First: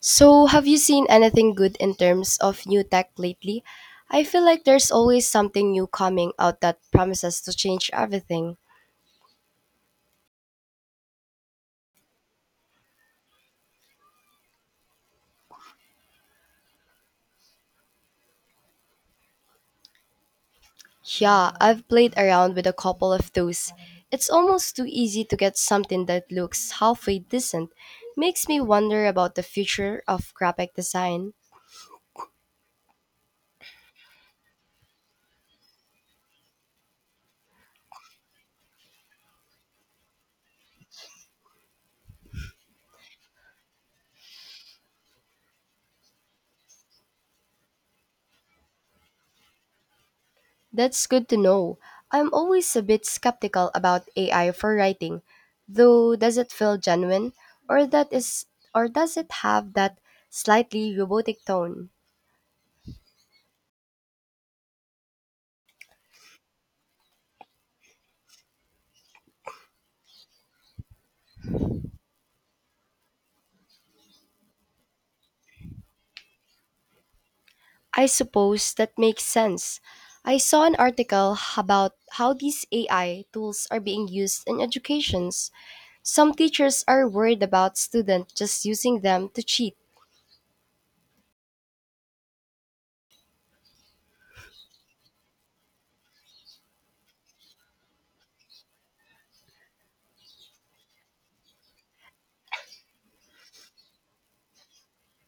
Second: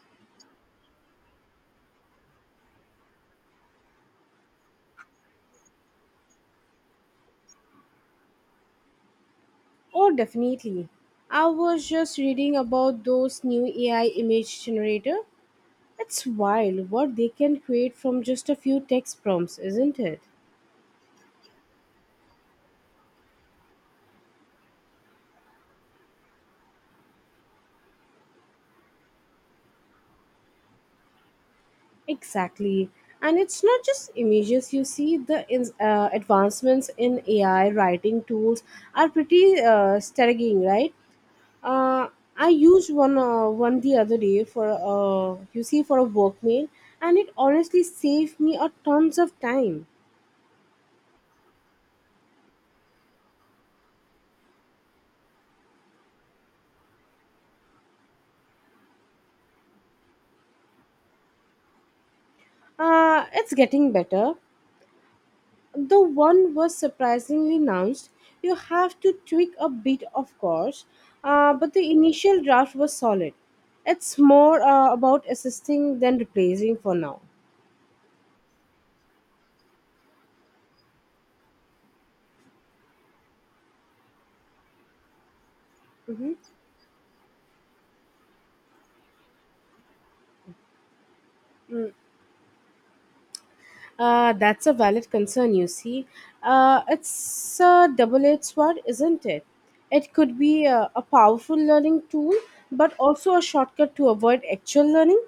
So, have you seen anything good in terms of new tech lately? I feel like there's always something new coming out that promises to change everything. Oh, definitely. I was just reading about those new AI image generator. It's wild what they can create from just a few text prompts, isn't it? Yeah, I've played around with a couple of those. It's almost too easy to get something that looks halfway decent. Makes me wonder about the future of graphic design. Exactly. And it's not just images. Advancements in AI writing tools are pretty staggering, right? Uh, I used one the other day for for a work mail, and it honestly saved me a tons of time. That's good to know. I'm always a bit skeptical about AI for writing, though does it feel genuine or that is or does it have that slightly robotic tone? It's getting better. The one was surprisingly announced. You have to tweak a bit, of course, but the initial draft was solid. It's more about assisting than replacing for now. I suppose that makes sense. I saw an article about how these AI tools are being used in educations. Some Mhm. teachers are worried about students just using them to cheat. That's a valid concern, It's a double edged sword, isn't it? It could be a powerful learning tool, but also a shortcut to avoid actual learning.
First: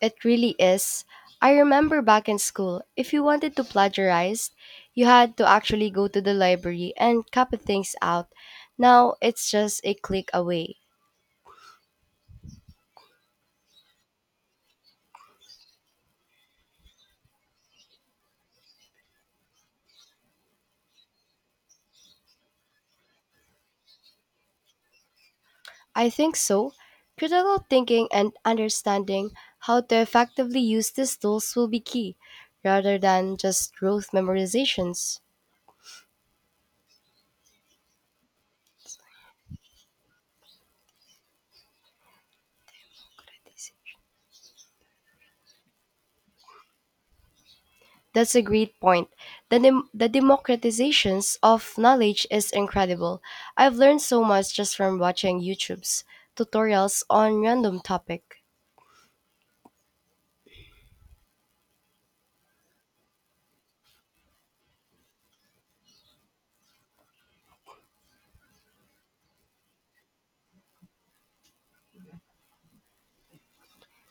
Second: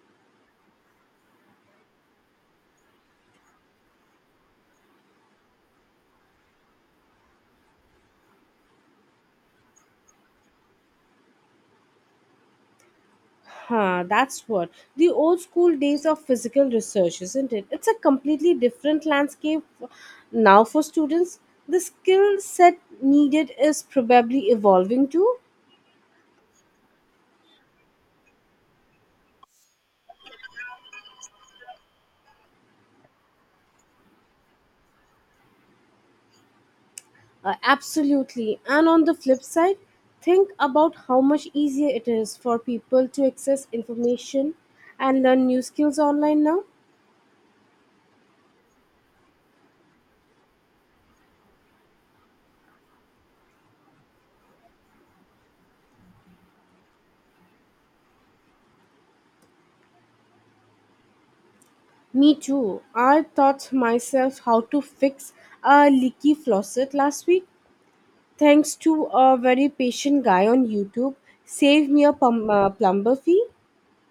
It really is. I remember back in school, if you wanted to plagiarize, you had to actually go to the library and copy things out. Now it's just a click away. Huh, that's what. The old school days of physical research, isn't it? It's a completely different landscape now for students. The skill set needed is probably evolving too. I think so. Critical thinking and understanding how to effectively use these tools will be key, rather than just rote memorizations. Absolutely. And on the flip side, think about how much easier it is for people to access information and learn new skills online now. That's a great point. The democratizations of knowledge is incredible. I've learned so much just from watching YouTube's tutorials on random topic. Me too. I taught myself how to fix a leaky faucet last week, thanks to a very patient guy on YouTube, saved me a plumber fee.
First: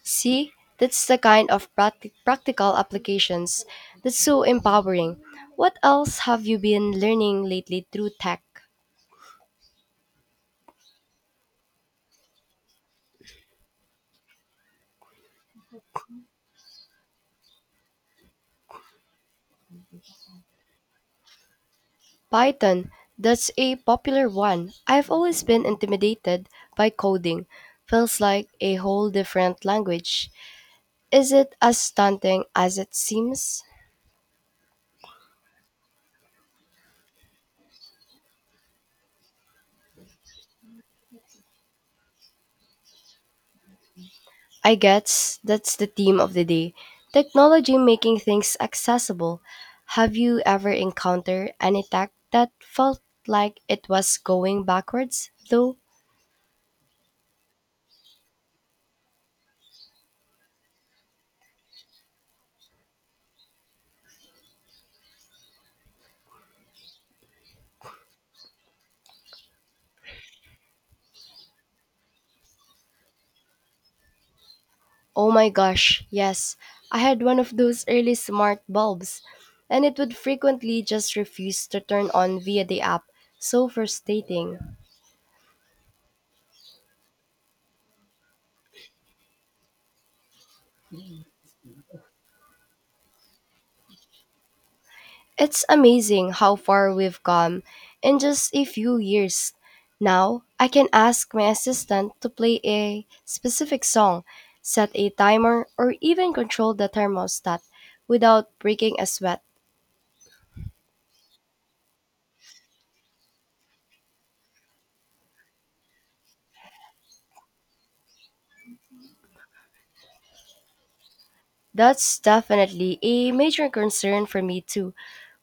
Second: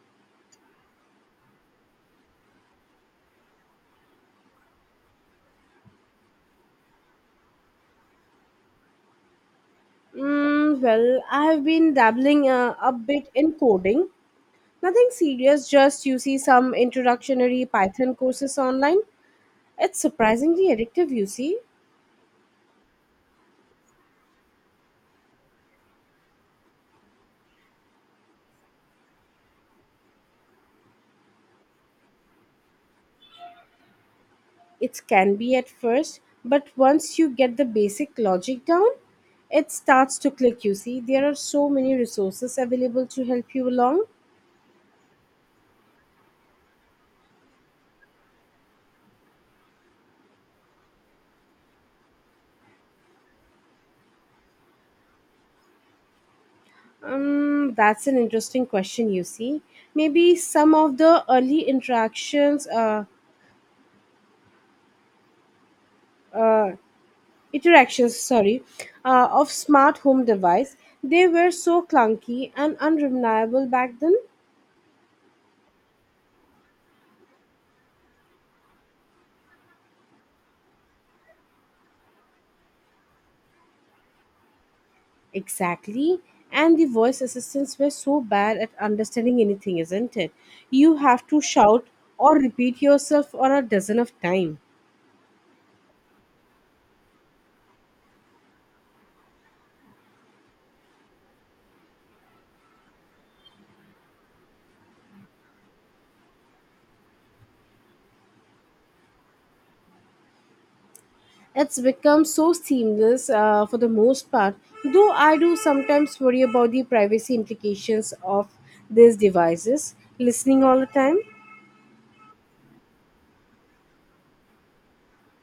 See, that's the kind of practical applications that's so empowering. What else have you been learning lately through tech? Mm, well, I have been dabbling a bit in coding. Nothing serious, just some introductionary Python courses online. It's surprisingly addictive, Python, that's a popular one. I've always been intimidated by coding. Feels like a whole different language. Is it as stunting as it seems? It can be at first, but once you get the basic logic down, it starts to click, There are so many resources available to help you along. I guess that's the theme of the day, technology making things accessible. Have you ever encountered any tech that felt like it was going backwards, though? That's an interesting question, Maybe some of the early uh, interactions, sorry, of smart home device, they were so clunky and unreliable back then. Oh my gosh, yes. I had one of those early smart bulbs, and it would frequently just refuse to turn on via the app. So frustrating. Exactly. And the voice assistants were so bad at understanding anything, isn't it? You have to shout or repeat yourself for a dozen of times. It's amazing how far we've come in just a few years. Now, I can ask my assistant to play a specific song, set a timer, or even control the thermostat without breaking a sweat. It's become so seamless for the most part, though I do sometimes worry about the privacy implications of these devices listening all the time. That's definitely a major concern for me too.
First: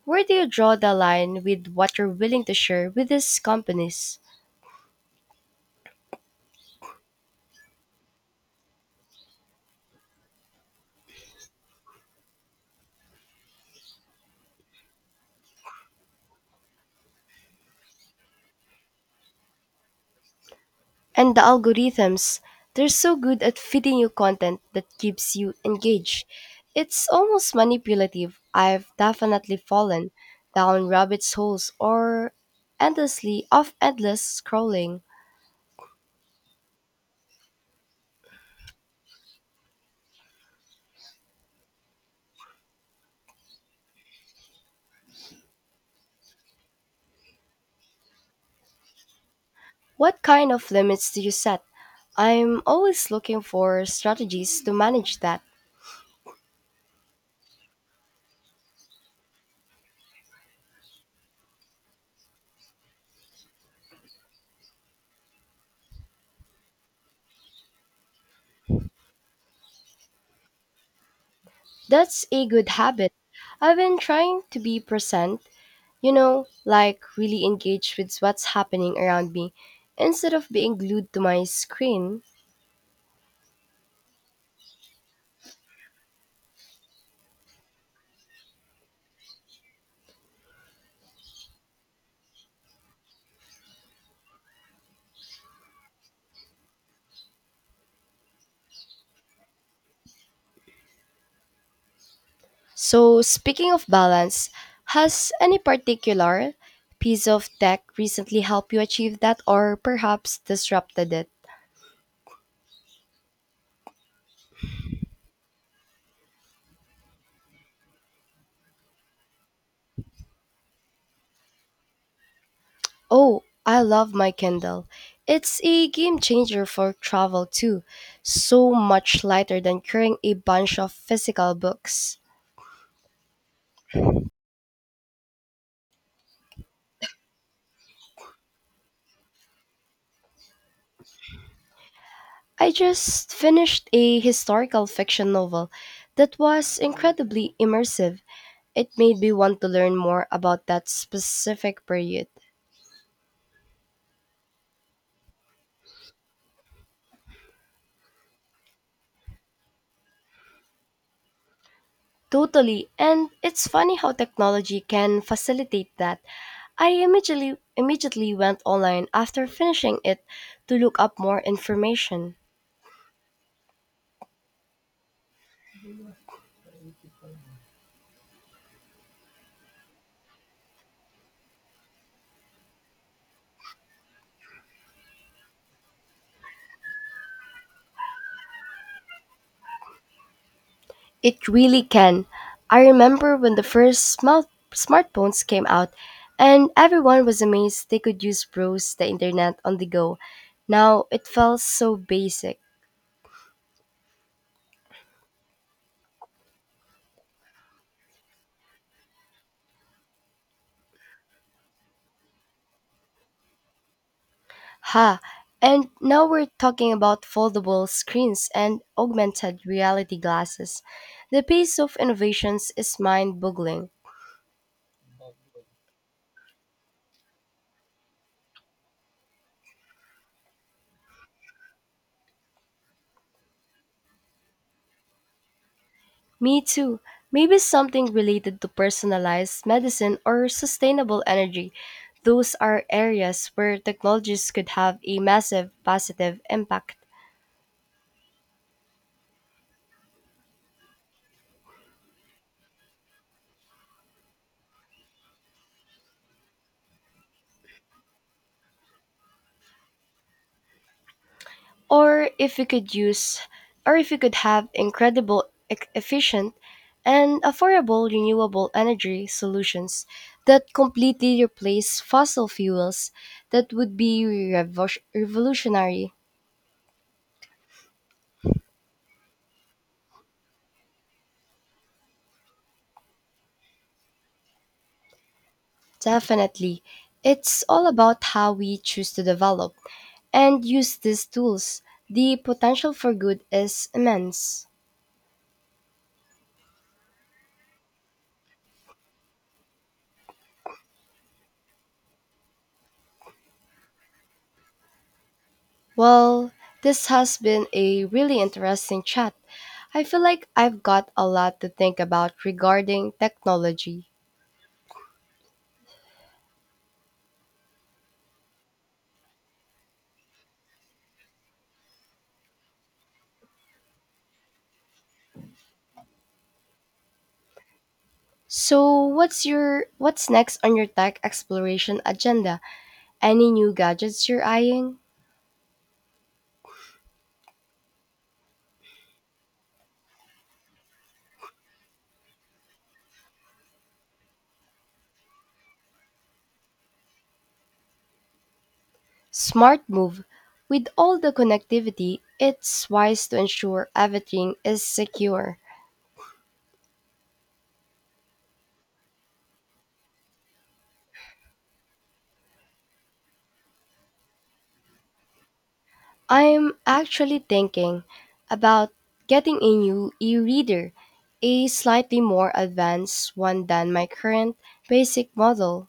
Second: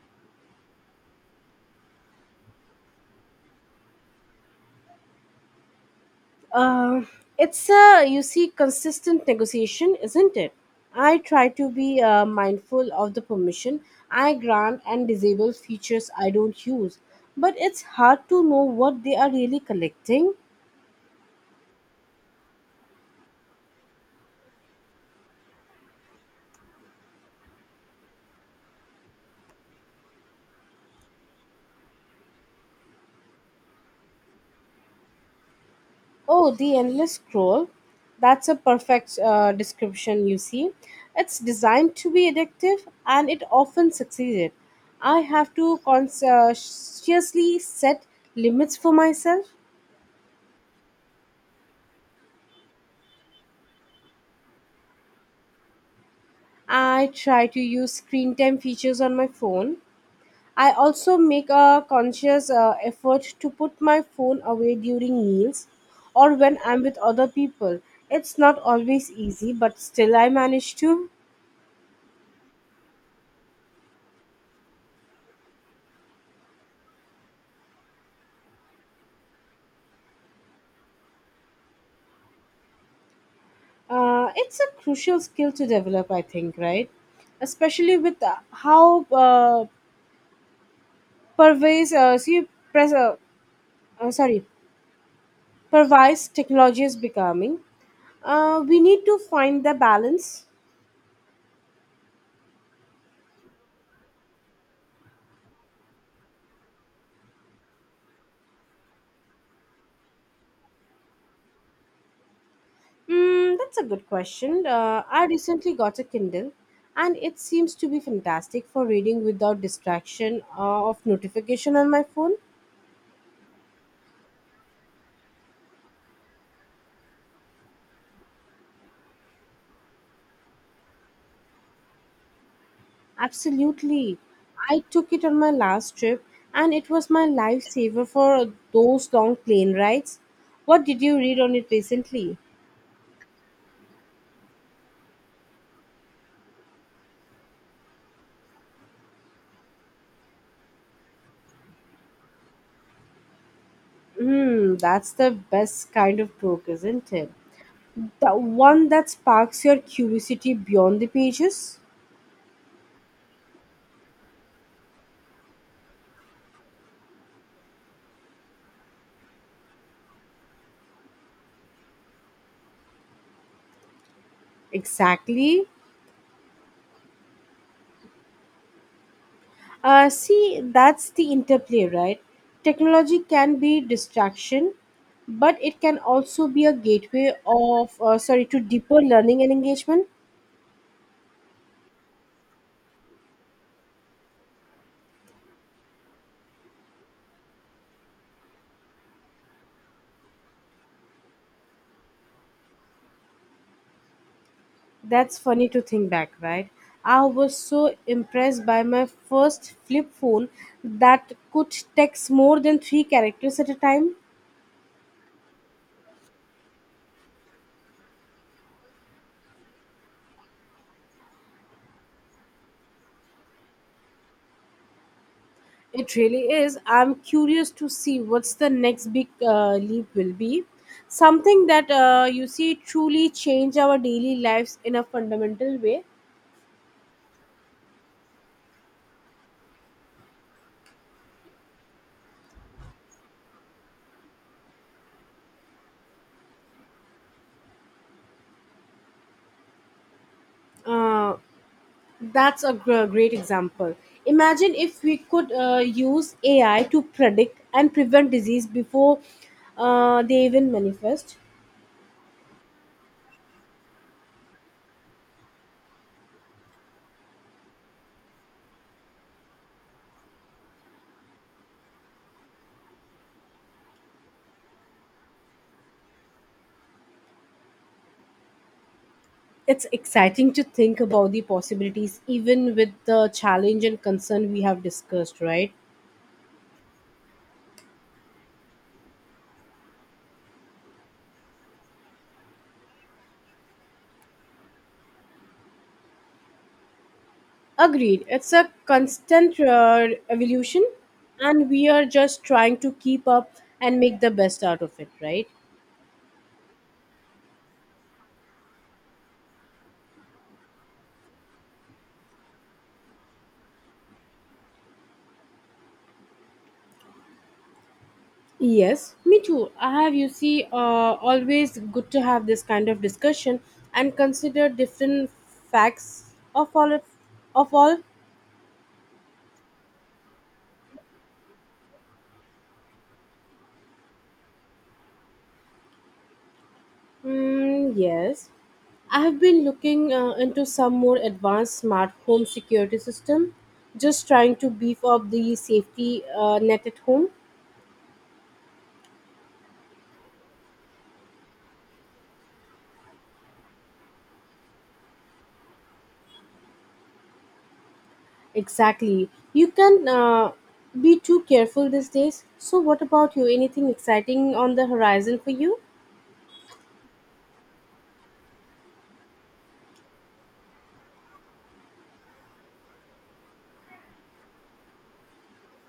Where do you draw the line with what you're willing to share with these companies? Uh, it's a consistent negotiation, isn't it? I try to be mindful of the permission I grant and disable features I don't use, but it's hard to know what they are really collecting. And the algorithms, they're so good at feeding you content that keeps you engaged. It's almost manipulative. I've definitely fallen down rabbit holes or endlessly off endless scrolling. Oh, the endless scroll. That's a perfect description, It's designed to be addictive and it often succeeded. I have to consciously set limits for myself. What kind of limits do you set? I'm always looking for strategies to manage that. I try to use screen time features on my phone. I also make a conscious effort to put my phone away during meals or when I'm with other people. It's not always easy, but still I manage to. That's a good habit. I've been trying to be present, like really engaged with what's happening around me instead of being glued to my screen. It's a crucial skill to develop, I think, right? Especially with how pervasive, see, pres- sorry, pervasive technology is becoming. We need to find the balance. So, speaking of balance, has any particular piece of tech recently helped you achieve that or perhaps disrupted it? Mm, that's a good question. I recently got a Kindle, and it seems to be fantastic for reading without distraction of notification on my phone. Oh, I love my Kindle. It's a game changer for travel too. So much lighter than carrying a bunch of physical books. Absolutely. I took it on my last trip and it was my lifesaver for those long plane rides. What did you read on it recently? I just finished a historical fiction novel that was incredibly immersive. It made me want to learn more about that specific period. Hmm, that's the best kind of book, isn't it? The one that sparks your curiosity beyond the pages? Totally. And it's funny how technology can facilitate that. I immediately went online after finishing it to look up more information. Exactly. That's the interplay, right? Technology can be distraction, but it can also be a gateway to deeper learning and engagement. It really can. I remember when the first smartphones came out and everyone was amazed they could use browse the internet on the go. Now it felt so basic. That's funny to think back, right? I was so impressed by my first flip phone that could text more than three characters at a time. Ha! And now we're talking about foldable screens and augmented reality glasses. The pace of innovations is mind boggling. It really is. I'm curious to see what's the next big leap will be. Something that truly change our daily lives in a fundamental way. Me too. Maybe something related to personalized medicine or sustainable energy. Those are areas where technologies could have a massive positive impact. Uh, That's a great example. Imagine if we could use AI to predict and prevent disease before they even manifest. or if we could use or if we could have incredible efficient and affordable renewable energy solutions that completely replace fossil fuels, that would be revolutionary. It's exciting to think about the possibilities, even with the challenge and concern we have discussed, right? Definitely, it's all about how we choose to develop and use these tools. The potential for good is immense. Agreed. It's a constant evolution, and we are just trying to keep up and make the best out of it, right? Well, this has been a really interesting chat. I feel like I've got a lot to think about regarding technology. Yes, me too. I have, you see, Always good to have this kind of discussion and consider different facts of all. Of all, So, what's next on your tech exploration agenda? Any new gadgets you're eyeing? mm, yes, I have been looking into some more advanced smart home security system. Just trying to beef up the safety net at home. Smart move. With all the connectivity, it's wise to ensure everything is secure. Exactly. You can be too careful these days. So, what about you? Anything exciting on the horizon for you? I'm actually thinking about getting a new e reader, a slightly more advanced one than my current basic model.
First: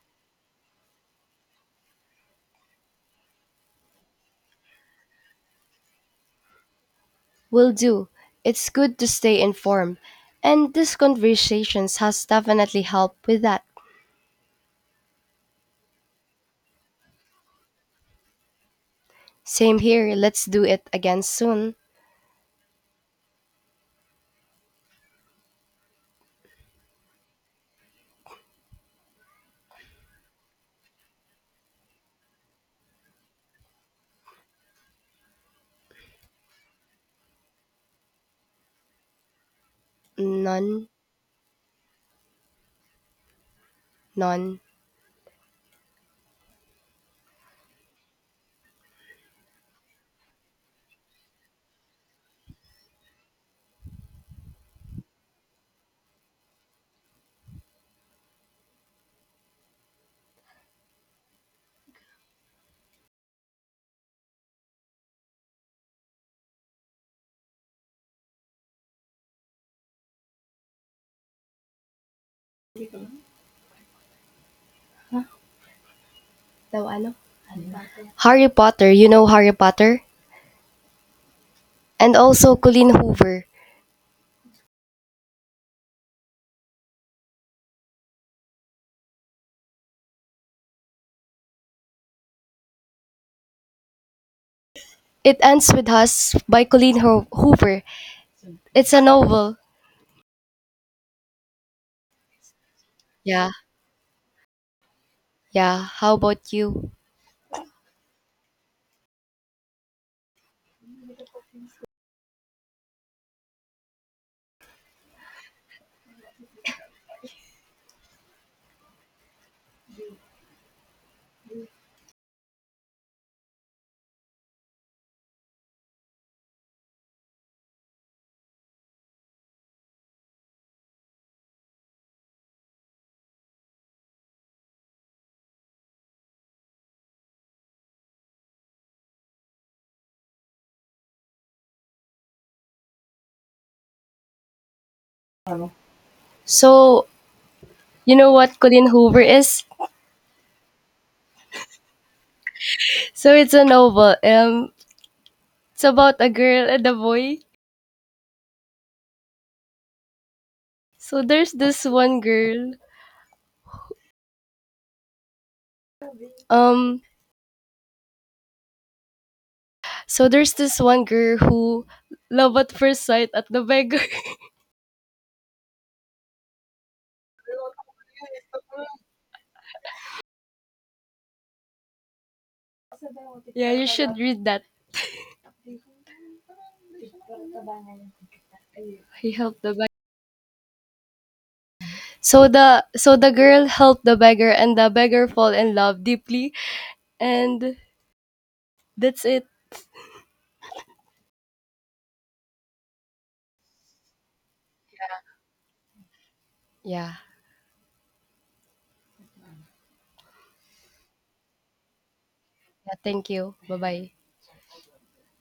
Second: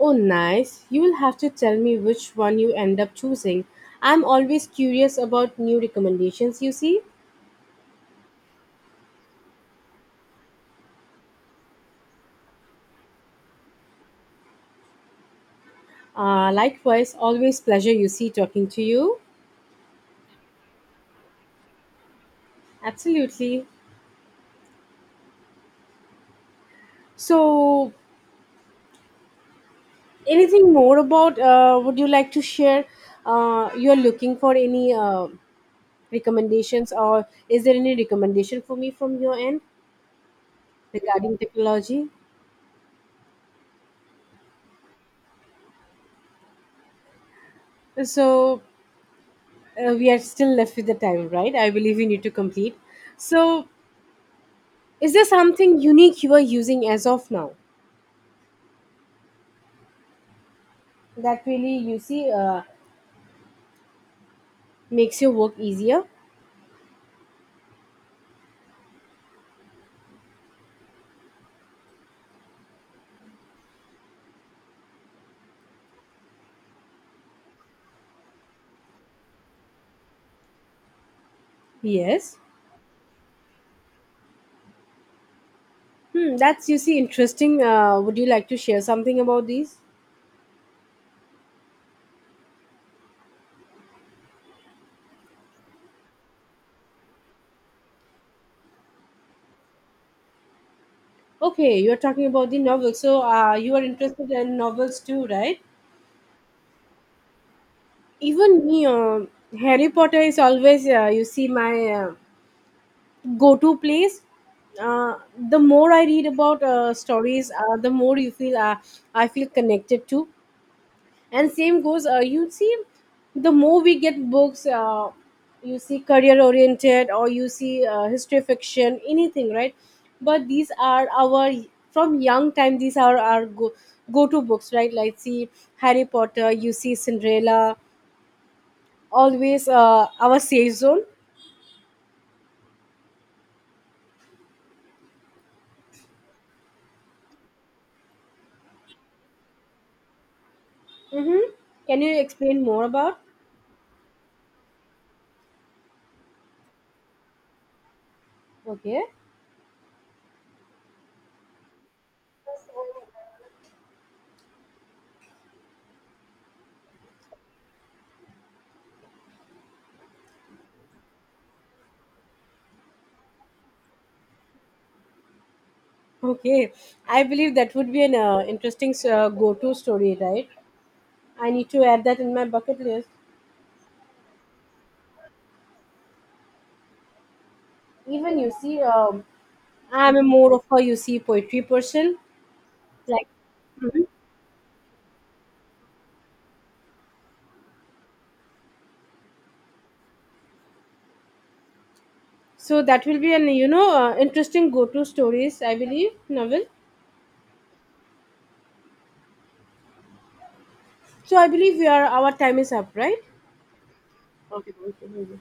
Oh, nice. You'll have to tell me which one you end up choosing. I'm always curious about new recommendations, Will do. It's good to stay informed, and this conversations has definitely helped with that. Likewise, always pleasure, talking to you. Same here, let's do it again soon. Absolutely. So, anything more about would you like to share? You're looking for any recommendations, or is there any recommendation for me from your end Non, regarding technology? non. So, we are still left with the time, right? I believe we need to complete. So, is there something unique you are using as of now that really makes your work easier? No, ano? Harry Potter, you know Harry Potter? And Yes. also Colleen Hoover. Hmm, that's interesting. Would you like to share something about these? It ends with us by Hoover. It's a novel. Okay, you're talking about the novel, so Yeah, you are interested in novels too, right? yeah. How about you? Even me, Harry Potter is always my go-to place. Uh, the more I read about stories, the more you feel I feel connected to. And same goes the more we get books, career oriented or history fiction, anything, right? But these are our, from young time, these are our go go-to books, right? Like, see, Harry Potter, Cinderella, always our safe zone. So, you know what Colleen Hoover is? Mm-hmm. Can you explain more about? So it's a novel. It's about a girl and a boy. Okay, So there's this one girl. Um, so there's this one girl who love at first sight at the beggar. okay, I believe that would be an interesting go-to story, right? I need to add that in my bucket list. yeah, you should read that. Even, He helped the beggar. I'm a more of a poetry person. So Like, the girl helped the beggar and the beggar fall in love deeply and that's it. so that will be an, interesting go-to stories, I believe, novel. Yeah. So I believe we are, our time is Yeah, up, right? thank you. Bye bye. Okay, thank you.